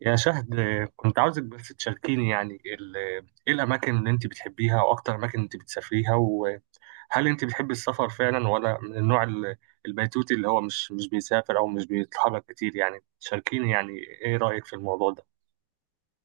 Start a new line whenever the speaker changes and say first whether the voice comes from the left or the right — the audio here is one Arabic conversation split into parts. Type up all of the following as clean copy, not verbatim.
right: يا شهد، كنت عاوزك بس تشاركيني يعني ايه الاماكن اللي انت بتحبيها واكتر اماكن انت بتسافريها، وهل انت بتحبي السفر فعلا ولا من النوع البيتوتي اللي هو مش بيسافر او مش بيتحرك كتير. يعني تشاركيني يعني ايه رايك في الموضوع ده.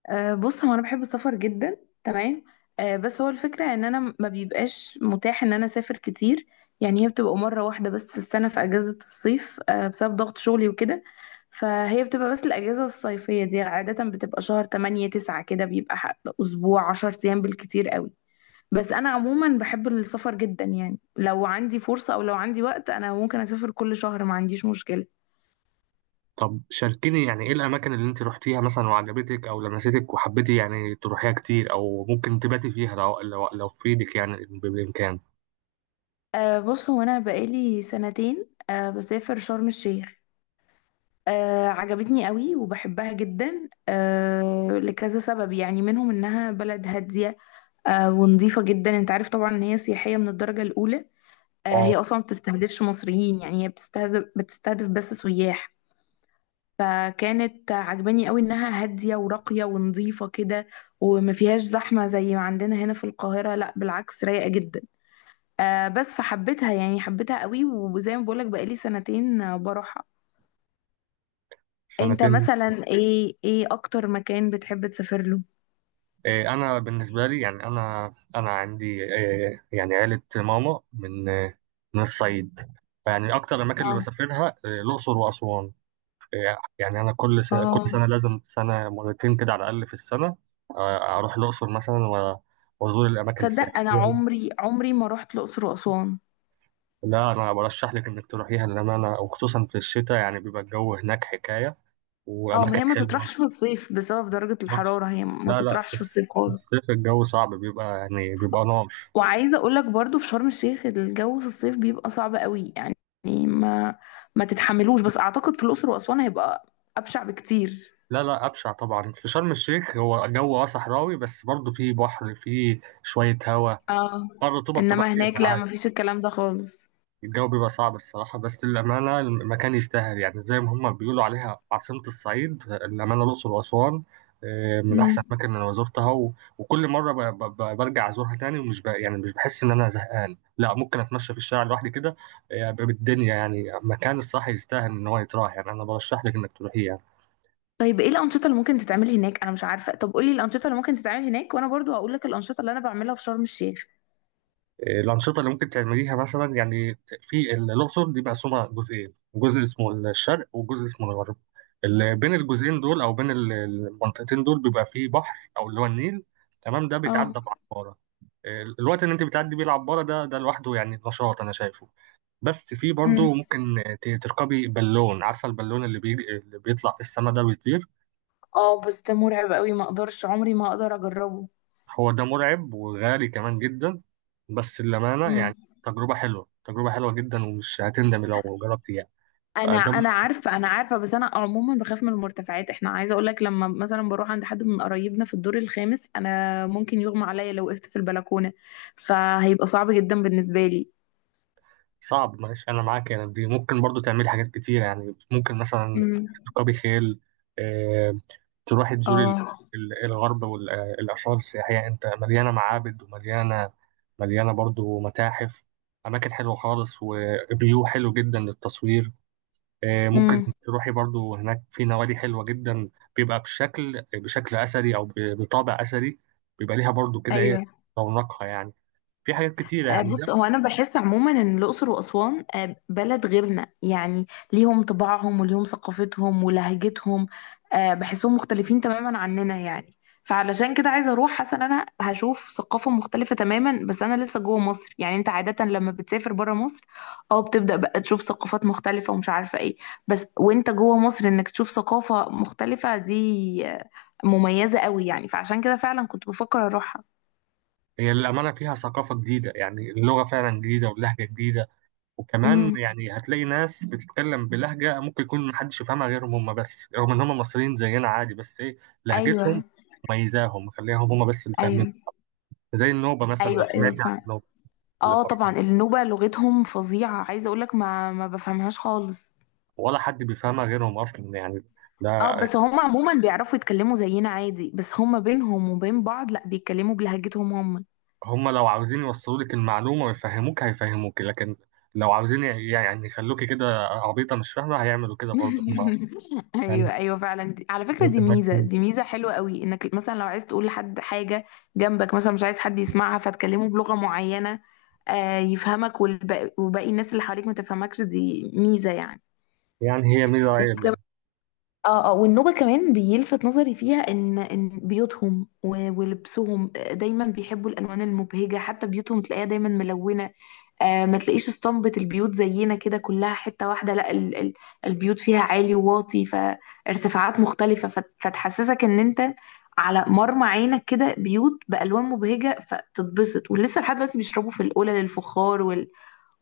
left: بص هو انا بحب السفر جدا. تمام. بس هو الفكره ان انا ما بيبقاش متاح ان انا اسافر كتير. يعني هي بتبقى مره واحده بس في السنه في اجازه الصيف، بسبب ضغط شغلي وكده. فهي بتبقى بس الاجازه الصيفيه دي عاده بتبقى شهر 8 9 كده، بيبقى اسبوع 10 ايام بالكتير قوي. بس انا عموما بحب السفر جدا يعني، لو عندي فرصه او لو عندي وقت انا ممكن اسافر كل شهر، ما عنديش مشكله.
right: طب شاركيني يعني ايه الاماكن اللي انت روحتيها مثلا وعجبتك او لمستك وحبيتي يعني تروحيها كتير او ممكن تباتي فيها، لو لو في ايدك يعني بامكان.
left: بص هو انا بقالي سنتين بسافر شرم الشيخ. عجبتني قوي وبحبها جدا، لكذا سبب يعني منهم انها بلد هادية. ونظيفة جدا، انت عارف طبعا ان هي سياحية من الدرجة الاولى.
right: اه،
left: هي اصلا ما بتستهدفش مصريين، يعني هي بتستهدف بس سياح. فكانت عجباني قوي انها هادية وراقية ونظيفة كده. وما فيهاش زحمة زي ما عندنا هنا في القاهرة، لا بالعكس، رايقة جدا. بس فحبيتها يعني، حبيتها قوي، وزي ما بقولك بقالي سنتين بروحها. انت
right: سنتين.
left: مثلا ايه، اكتر مكان بتحب تسافر له؟
right: انا بالنسبه لي يعني انا عندي يعني عيله ماما من من الصعيد. فيعني اكتر الاماكن اللي
left: اه
right: بسافرها الاقصر واسوان. يعني انا كل سنه،
left: اه،
right: لازم سنه مرتين كده على الاقل في السنه. اروح الاقصر مثلا وازور الاماكن
left: تصدق انا
right: السياحيه.
left: عمري عمري ما رحت الاقصر واسوان؟
right: لا، انا برشح لك انك تروحيها، لان انا وخصوصا في الشتاء يعني بيبقى الجو هناك حكايه،
left: اه، ما
right: واماكن
left: هي ما
right: حلوه.
left: تطرحش في الصيف بسبب درجة الحرارة، هي ما
right: لا لا،
left: تطرحش في الصيف
right: في
left: خالص.
right: الصيف الجو صعب، بيبقى يعني بيبقى نار.
left: وعايزة اقول لك برضو في شرم الشيخ الجو في الصيف بيبقى صعب قوي يعني، ما ما تتحملوش، بس اعتقد في الاقصر واسوان هيبقى ابشع بكتير.
right: لا لا، أبشع طبعا في شرم الشيخ، هو جو صحراوي، بس برضه فيه بحر، فيه شوية هوا.
left: اه،
right: اه الرطوبة بتبقى
left: انما
right: عالية
left: هناك لا،
right: ساعات.
left: ما فيش الكلام ده خالص.
right: الجو بيبقى صعب الصراحة، بس للأمانة المكان يستاهل يعني، زي ما هما بيقولوا عليها عاصمة الصعيد، الأمانة الأقصر وأسوان. من أحسن
left: امم.
right: الأماكن اللي أنا زرتها وكل مرة برجع أزورها تاني، يعني مش بحس إن أنا زهقان، لا ممكن أتمشى في الشارع لوحدي كده. بالدنيا يعني، مكان الصح يستاهل إن هو يتراح، يعني أنا برشح لك إنك تروحيه يعني.
left: طيب ايه الانشطه اللي ممكن تتعمل هناك؟ انا مش عارفه. طب قولي الانشطه اللي ممكن تتعمل هناك وانا برضو هقول لك الانشطه اللي انا بعملها في شرم الشيخ.
right: الأنشطة اللي ممكن تعمليها مثلا يعني في الأقصر، دي مقسومة جزئين، جزء اسمه الشرق وجزء اسمه الغرب. اللي بين الجزئين دول، أو بين المنطقتين دول، بيبقى فيه بحر أو اللي هو النيل. تمام، ده
left: اه.
right: بيتعدى بعبارة. الوقت اللي أنت بتعدي بيه العبارة ده، ده لوحده يعني نشاط أنا شايفه. بس في برضه
left: مم.
right: ممكن تركبي بالون، عارفة البالون اللي بيجي، اللي بيطلع في السماء ده، بيطير.
left: اه، بس ده مرعب قوي، ما اقدرش، عمري ما اقدر اجربه.
right: هو ده مرعب وغالي كمان جدا، بس للأمانة
left: مم.
right: يعني تجربة حلوة، تجربة حلوة جدا، ومش هتندمي لو جربتي.
left: انا
right: فده
left: انا عارفه، انا عارفه، بس انا عموما بخاف من المرتفعات، احنا عايزه اقول لك لما مثلا بروح عند حد من قرايبنا في الدور الخامس انا ممكن يغمى عليا لو وقفت في البلكونه، فهيبقى صعب جدا بالنسبه لي.
right: صعب، معلش انا معاك. يعني دي ممكن برضو تعملي حاجات كتير، يعني ممكن مثلا
left: مم.
right: تركبي خيل. آه، تروحي تزوري
left: اه.
right: الغرب والآثار السياحية. انت مليانة معابد، ومليانة، مليانة برضو متاحف، أماكن حلوة خالص وفيو حلو جدا للتصوير. ممكن
left: امم.
right: تروحي برضو هناك في نوادي حلوة جدا، بيبقى بشكل أثري أو بطابع أثري. بيبقى ليها برضو كده إيه،
left: ايوه.
right: رونقها يعني. في حاجات كتيرة يعني ده.
left: بص هو انا بحس عموما ان الاقصر واسوان بلد غيرنا يعني. ليهم طباعهم وليهم ثقافتهم ولهجتهم. بحسهم مختلفين تماما عننا يعني. فعلشان كده عايزه اروح، حاسه ان انا هشوف ثقافه مختلفه تماما بس انا لسه جوه مصر. يعني انت عاده لما بتسافر بره مصر اه، بتبدا بقى تشوف ثقافات مختلفه ومش عارفه ايه، بس وانت جوه مصر انك تشوف ثقافه مختلفه دي مميزه قوي يعني، فعشان كده فعلا كنت بفكر اروحها.
right: هي للأمانة فيها ثقافة جديدة، يعني اللغة فعلا جديدة، واللهجة جديدة. وكمان
left: امم.
right: يعني هتلاقي ناس بتتكلم بلهجة، ممكن يكون محدش يفهمها غيرهم هم بس، رغم إن هم مصريين زينا عادي، بس إيه، لهجتهم
left: ايوه.
right: مميزاهم، مخليهم هم بس اللي فاهمين.
left: ايوه
right: زي النوبة مثلا، لو
left: ايوه
right: سمعت
left: ايوه
right: عن
left: فعلا.
right: النوبة اللي
left: اه طبعا،
right: بره،
left: النوبة لغتهم فظيعة، عايزة اقولك ما بفهمهاش خالص.
right: ولا حد بيفهمها غيرهم أصلا يعني ده.
left: اه، بس هم عموما بيعرفوا يتكلموا زينا عادي، بس هم بينهم وبين بعض لا، بيتكلموا بلهجتهم هم.
right: هم لو عاوزين يوصلوا لك المعلومة ويفهموك هيفهموك، لكن لو عاوزين يعني يخلوكي كده عبيطة مش فاهمة، هيعملوا كده برضه هم. يعني
left: ايوه ايوه فعلا. على فكرة
right: متمكن،
left: دي ميزة حلوة قوي، انك مثلا لو عايز تقول لحد حاجة جنبك، مثلا مش عايز حد يسمعها فتكلمه بلغة معينة يفهمك وباقي الناس اللي حواليك ما تفهمكش، دي ميزة يعني.
right: يعني هي ميزة.
left: اه اه، والنوبة كمان بيلفت نظري فيها ان بيوتهم ولبسهم، دايما بيحبوا الالوان المبهجة، حتى بيوتهم تلاقيها دايما ملونة. ما تلاقيش اسطمبة البيوت زينا كده كلها حتة واحدة، لا، ال ال البيوت فيها عالي وواطي، فارتفاعات مختلفة فتحسسك ان انت على مرمى عينك كده بيوت بألوان مبهجة فتتبسط، ولسه لحد دلوقتي بيشربوا في القلل الفخار وال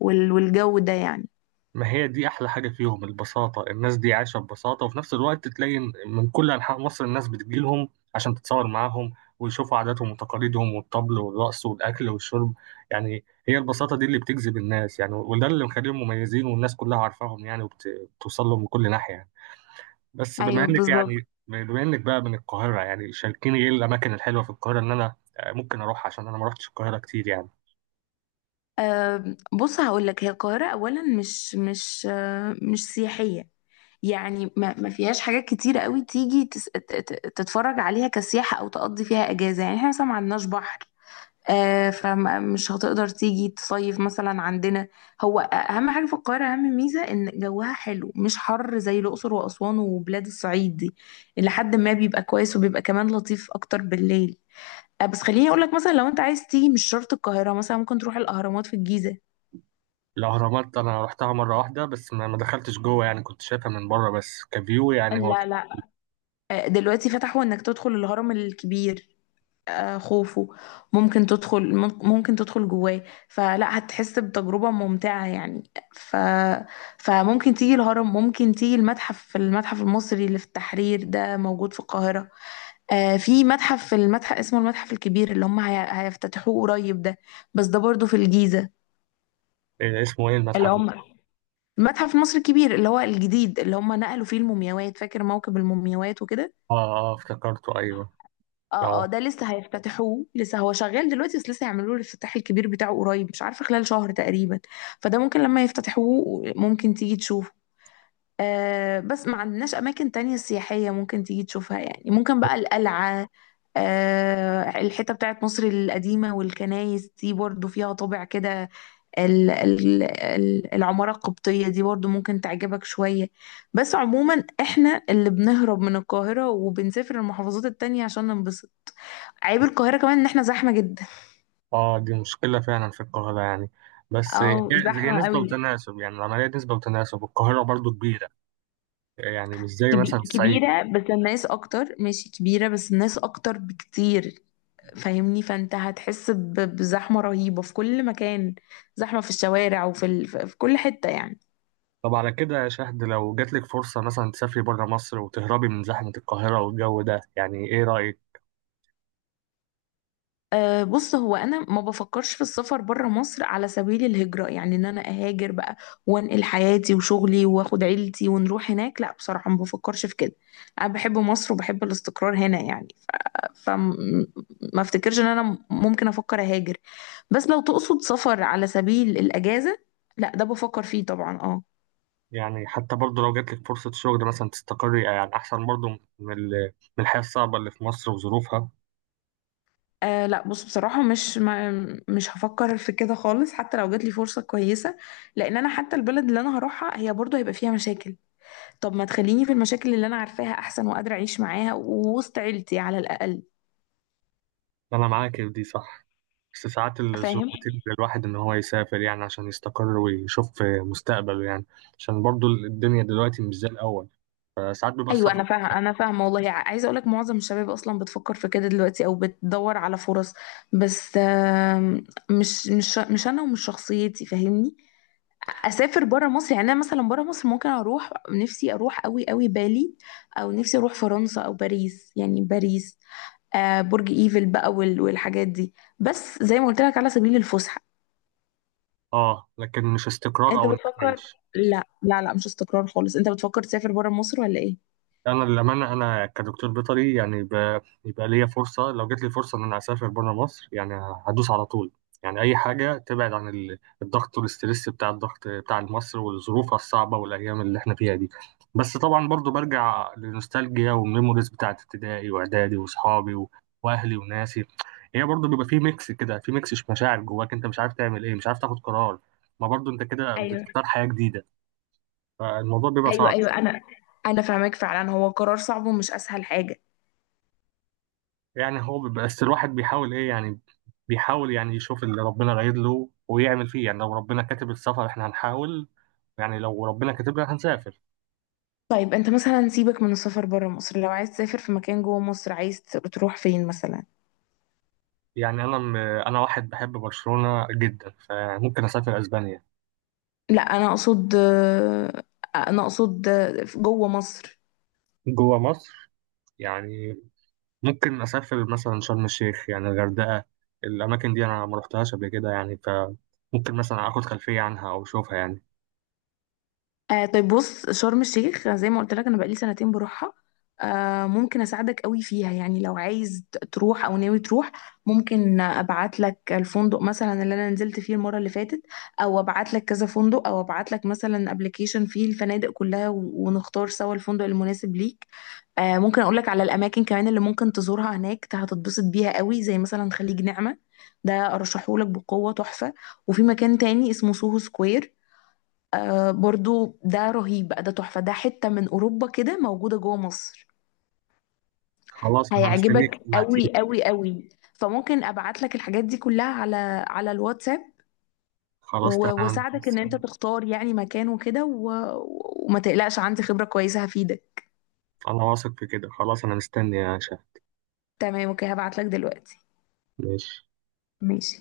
left: وال والجو ده يعني.
right: ما هي دي احلى حاجه فيهم، البساطه. الناس دي عايشه ببساطه، وفي نفس الوقت تلاقي إن من كل انحاء مصر الناس بتجيلهم عشان تتصور معاهم ويشوفوا عاداتهم وتقاليدهم، والطبل والرقص والاكل والشرب. يعني هي البساطه دي اللي بتجذب الناس يعني، وده اللي مخليهم مميزين والناس كلها عارفاهم يعني، وبتوصل لهم من كل ناحيه يعني. بس بما
left: ايوه
right: انك يعني،
left: بالظبط.
right: بما انك بقى من القاهره، يعني شاركيني ايه الاماكن الحلوه في القاهره ان انا ممكن اروح، عشان انا ما رحتش القاهره كتير يعني.
left: بص هقول لك، هي القاهرة أولا مش سياحية. يعني ما فيهاش حاجات كتيرة قوي تيجي تتفرج عليها كسياحة أو تقضي فيها أجازة، يعني احنا مثلا ما عندناش بحر، فمش هتقدر تيجي تصيف مثلا عندنا. هو أهم حاجة في القاهرة، أهم ميزة إن جوها حلو مش حر زي الأقصر وأسوان وبلاد الصعيد دي، اللي حد ما بيبقى كويس وبيبقى كمان لطيف أكتر بالليل. بس خليني اقول لك مثلا، لو انت عايز تيجي مش شرط القاهره، مثلا ممكن تروح الاهرامات في الجيزه.
right: الأهرامات أنا رحتها مرة واحدة بس، ما دخلتش جوه يعني، كنت شايفها من بره بس كفيو، يعني هو
left: لا لا. دلوقتي فتحوا انك تدخل الهرم الكبير، خوفو. ممكن تدخل جواه فلا هتحس بتجربة ممتعة يعني. ف فممكن تيجي الهرم، ممكن تيجي المتحف المصري اللي في التحرير ده موجود في القاهرة. في متحف، في المتحف اسمه المتحف الكبير اللي هيفتتحوه قريب ده، بس ده برضه في الجيزة.
right: إيه اسمه إيه
left: اللي
right: المتحف ده؟
left: هم المتحف المصري الكبير اللي هو الجديد اللي هم نقلوا فيه المومياوات، فاكر موكب المومياوات وكده.
right: آه. آه افتكرته، أيوه.
left: اه اه،
right: آه.
left: ده لسه هيفتتحوه، لسه هو شغال دلوقتي بس لسه هيعملوا له الافتتاح الكبير بتاعه قريب، مش عارفه خلال شهر تقريبا. فده ممكن لما يفتتحوه ممكن تيجي تشوفه. بس ما عندناش اماكن تانية سياحيه ممكن تيجي تشوفها يعني، ممكن بقى القلعه، الحته بتاعت مصر القديمه والكنايس دي برضو فيها طابع كده، العماره القبطيه دي برضو ممكن تعجبك شويه. بس عموما احنا اللي بنهرب من القاهره وبنسافر المحافظات التانية عشان ننبسط. عيب القاهرة كمان ان احنا زحمة جدا،
right: آه، دي مشكلة فعلا في القاهرة يعني. بس
left: او
right: هي، هي
left: زحمة
right: نسبة
left: قوي.
right: وتناسب يعني، العملية نسبة وتناسب. القاهرة برضو كبيرة، يعني مش زي مثلا الصعيد.
left: كبيرة بس الناس اكتر، ماشي كبيرة بس الناس اكتر بكتير، فاهمني، فانت هتحس بزحمة رهيبة في كل مكان، زحمة في الشوارع وفي في كل حتة يعني.
right: طب على كده يا شهد، لو جاتلك فرصة مثلا تسافري بره مصر وتهربي من زحمة القاهرة والجو ده، يعني إيه رأيك؟
left: بص هو انا ما بفكرش في السفر بره مصر على سبيل الهجرة، يعني ان انا اهاجر بقى وانقل حياتي وشغلي واخد عيلتي ونروح هناك، لا بصراحة ما بفكرش في كده. انا بحب مصر وبحب الاستقرار هنا يعني، فما افتكرش ان انا ممكن افكر اهاجر. بس لو تقصد سفر على سبيل الاجازه، لا ده بفكر فيه طبعا اه.
right: يعني حتى برضه لو جاتلك فرصة شغل مثلا تستقري، يعني أحسن برضه من من الحياة الصعبة اللي في مصر وظروفها.
left: لا بص، بصراحة مش هفكر في كده خالص حتى لو جات لي فرصة كويسة، لأن أنا حتى البلد اللي أنا هروحها هي برضه هيبقى فيها مشاكل. طب ما تخليني في المشاكل اللي أنا عارفاها أحسن، وقادرة أعيش معاها ووسط عيلتي على الأقل.
right: أنا معاك في دي صح، بس ساعات الظروف
left: فاهم.
right: بتجبر الواحد إن هو يسافر يعني، عشان يستقر ويشوف مستقبله يعني. عشان برضه الدنيا دلوقتي مش زي الأول، فساعات بيبقى
left: ايوه
right: السفر.
left: انا فاهمه، انا فاهمه والله، عايزه اقول لك معظم الشباب اصلا بتفكر في كده دلوقتي او بتدور على فرص، بس مش انا، ومش شخصيتي، فاهمني، اسافر بره مصر. يعني انا مثلا بره مصر ممكن اروح، نفسي اروح قوي قوي بالي، او نفسي اروح فرنسا او باريس، يعني باريس برج ايفل بقى والحاجات دي، بس زي ما قلت لك على سبيل الفسحه.
right: آه، لكن مش استقرار
left: انت
right: أو إنك
left: بتفكر،
right: تعيش.
left: لا لا لا، مش استقرار خالص. انت بتفكر تسافر بره مصر ولا ايه؟
right: انا للامانه انا كدكتور بيطري يعني، يبقى ليا فرصه، لو جت لي فرصه ان انا اسافر بره مصر يعني، هدوس على طول. يعني اي حاجه تبعد عن الضغط والاسترس، بتاع الضغط بتاع مصر والظروف الصعبه والايام اللي احنا فيها دي. بس طبعا برضو برجع للنوستالجيا والميموريز بتاعت ابتدائي واعدادي واصحابي واهلي وناسي. هي برضو بيبقى في ميكس كده، في ميكس مشاعر جواك، انت مش عارف تعمل ايه، مش عارف تاخد قرار، ما برضو انت كده
left: ايوه
right: بتختار حياه جديده، فالموضوع بيبقى
left: ايوه
right: صعب.
left: ايوه، انا فاهمك فعلا، هو قرار صعب ومش اسهل حاجه.
right: يعني هو بس الواحد بيحاول ايه يعني، بيحاول يعني يشوف اللي ربنا رايد له ويعمل فيه يعني. لو ربنا كاتب السفر احنا هنحاول، يعني لو ربنا كاتب لنا هنسافر.
left: طيب انت مثلا سيبك من السفر بره مصر، لو عايز تسافر في مكان جوه مصر، عايز تروح فين مثلا؟
right: يعني انا واحد بحب برشلونة جدا، فممكن اسافر اسبانيا.
left: لا انا اقصد، انا اقصد جوه مصر.
right: جوه مصر، يعني ممكن اسافر مثلا شرم الشيخ يعني، الغردقة. الاماكن دي انا ما رحتهاش قبل كده يعني، فممكن مثلا اخد خلفية عنها او اشوفها يعني.
left: طيب بص، شرم الشيخ زي ما قلت لك انا بقالي سنتين بروحها، ممكن اساعدك قوي فيها يعني، لو عايز تروح او ناوي تروح. ممكن ابعت لك الفندق مثلا اللي انا نزلت فيه المره اللي فاتت، او ابعت لك كذا فندق، او ابعت لك مثلا ابلكيشن فيه الفنادق كلها ونختار سوا الفندق المناسب ليك. ممكن اقول لك على الاماكن كمان اللي ممكن تزورها هناك، هتتبسط بيها قوي، زي مثلا خليج نعمه، ده ارشحهولك بقوه، تحفه. وفي مكان تاني اسمه سوهو سكوير، برضو ده رهيب بقى، ده تحفة، ده حتة من أوروبا كده موجودة جوه مصر،
right: خلاص انا مستنيك
left: هيعجبك
right: تبعتيلي.
left: قوي قوي قوي. فممكن أبعت لك الحاجات دي كلها على الواتساب،
right: خلاص تمام.
left: وأساعدك إن أنت تختار يعني مكان وكده وما تقلقش، عندي خبرة كويسة هفيدك.
right: انا واثق في كده، خلاص انا مستني يا شيخ.
left: تمام، أوكي هبعت لك دلوقتي.
right: ماشي.
left: ماشي.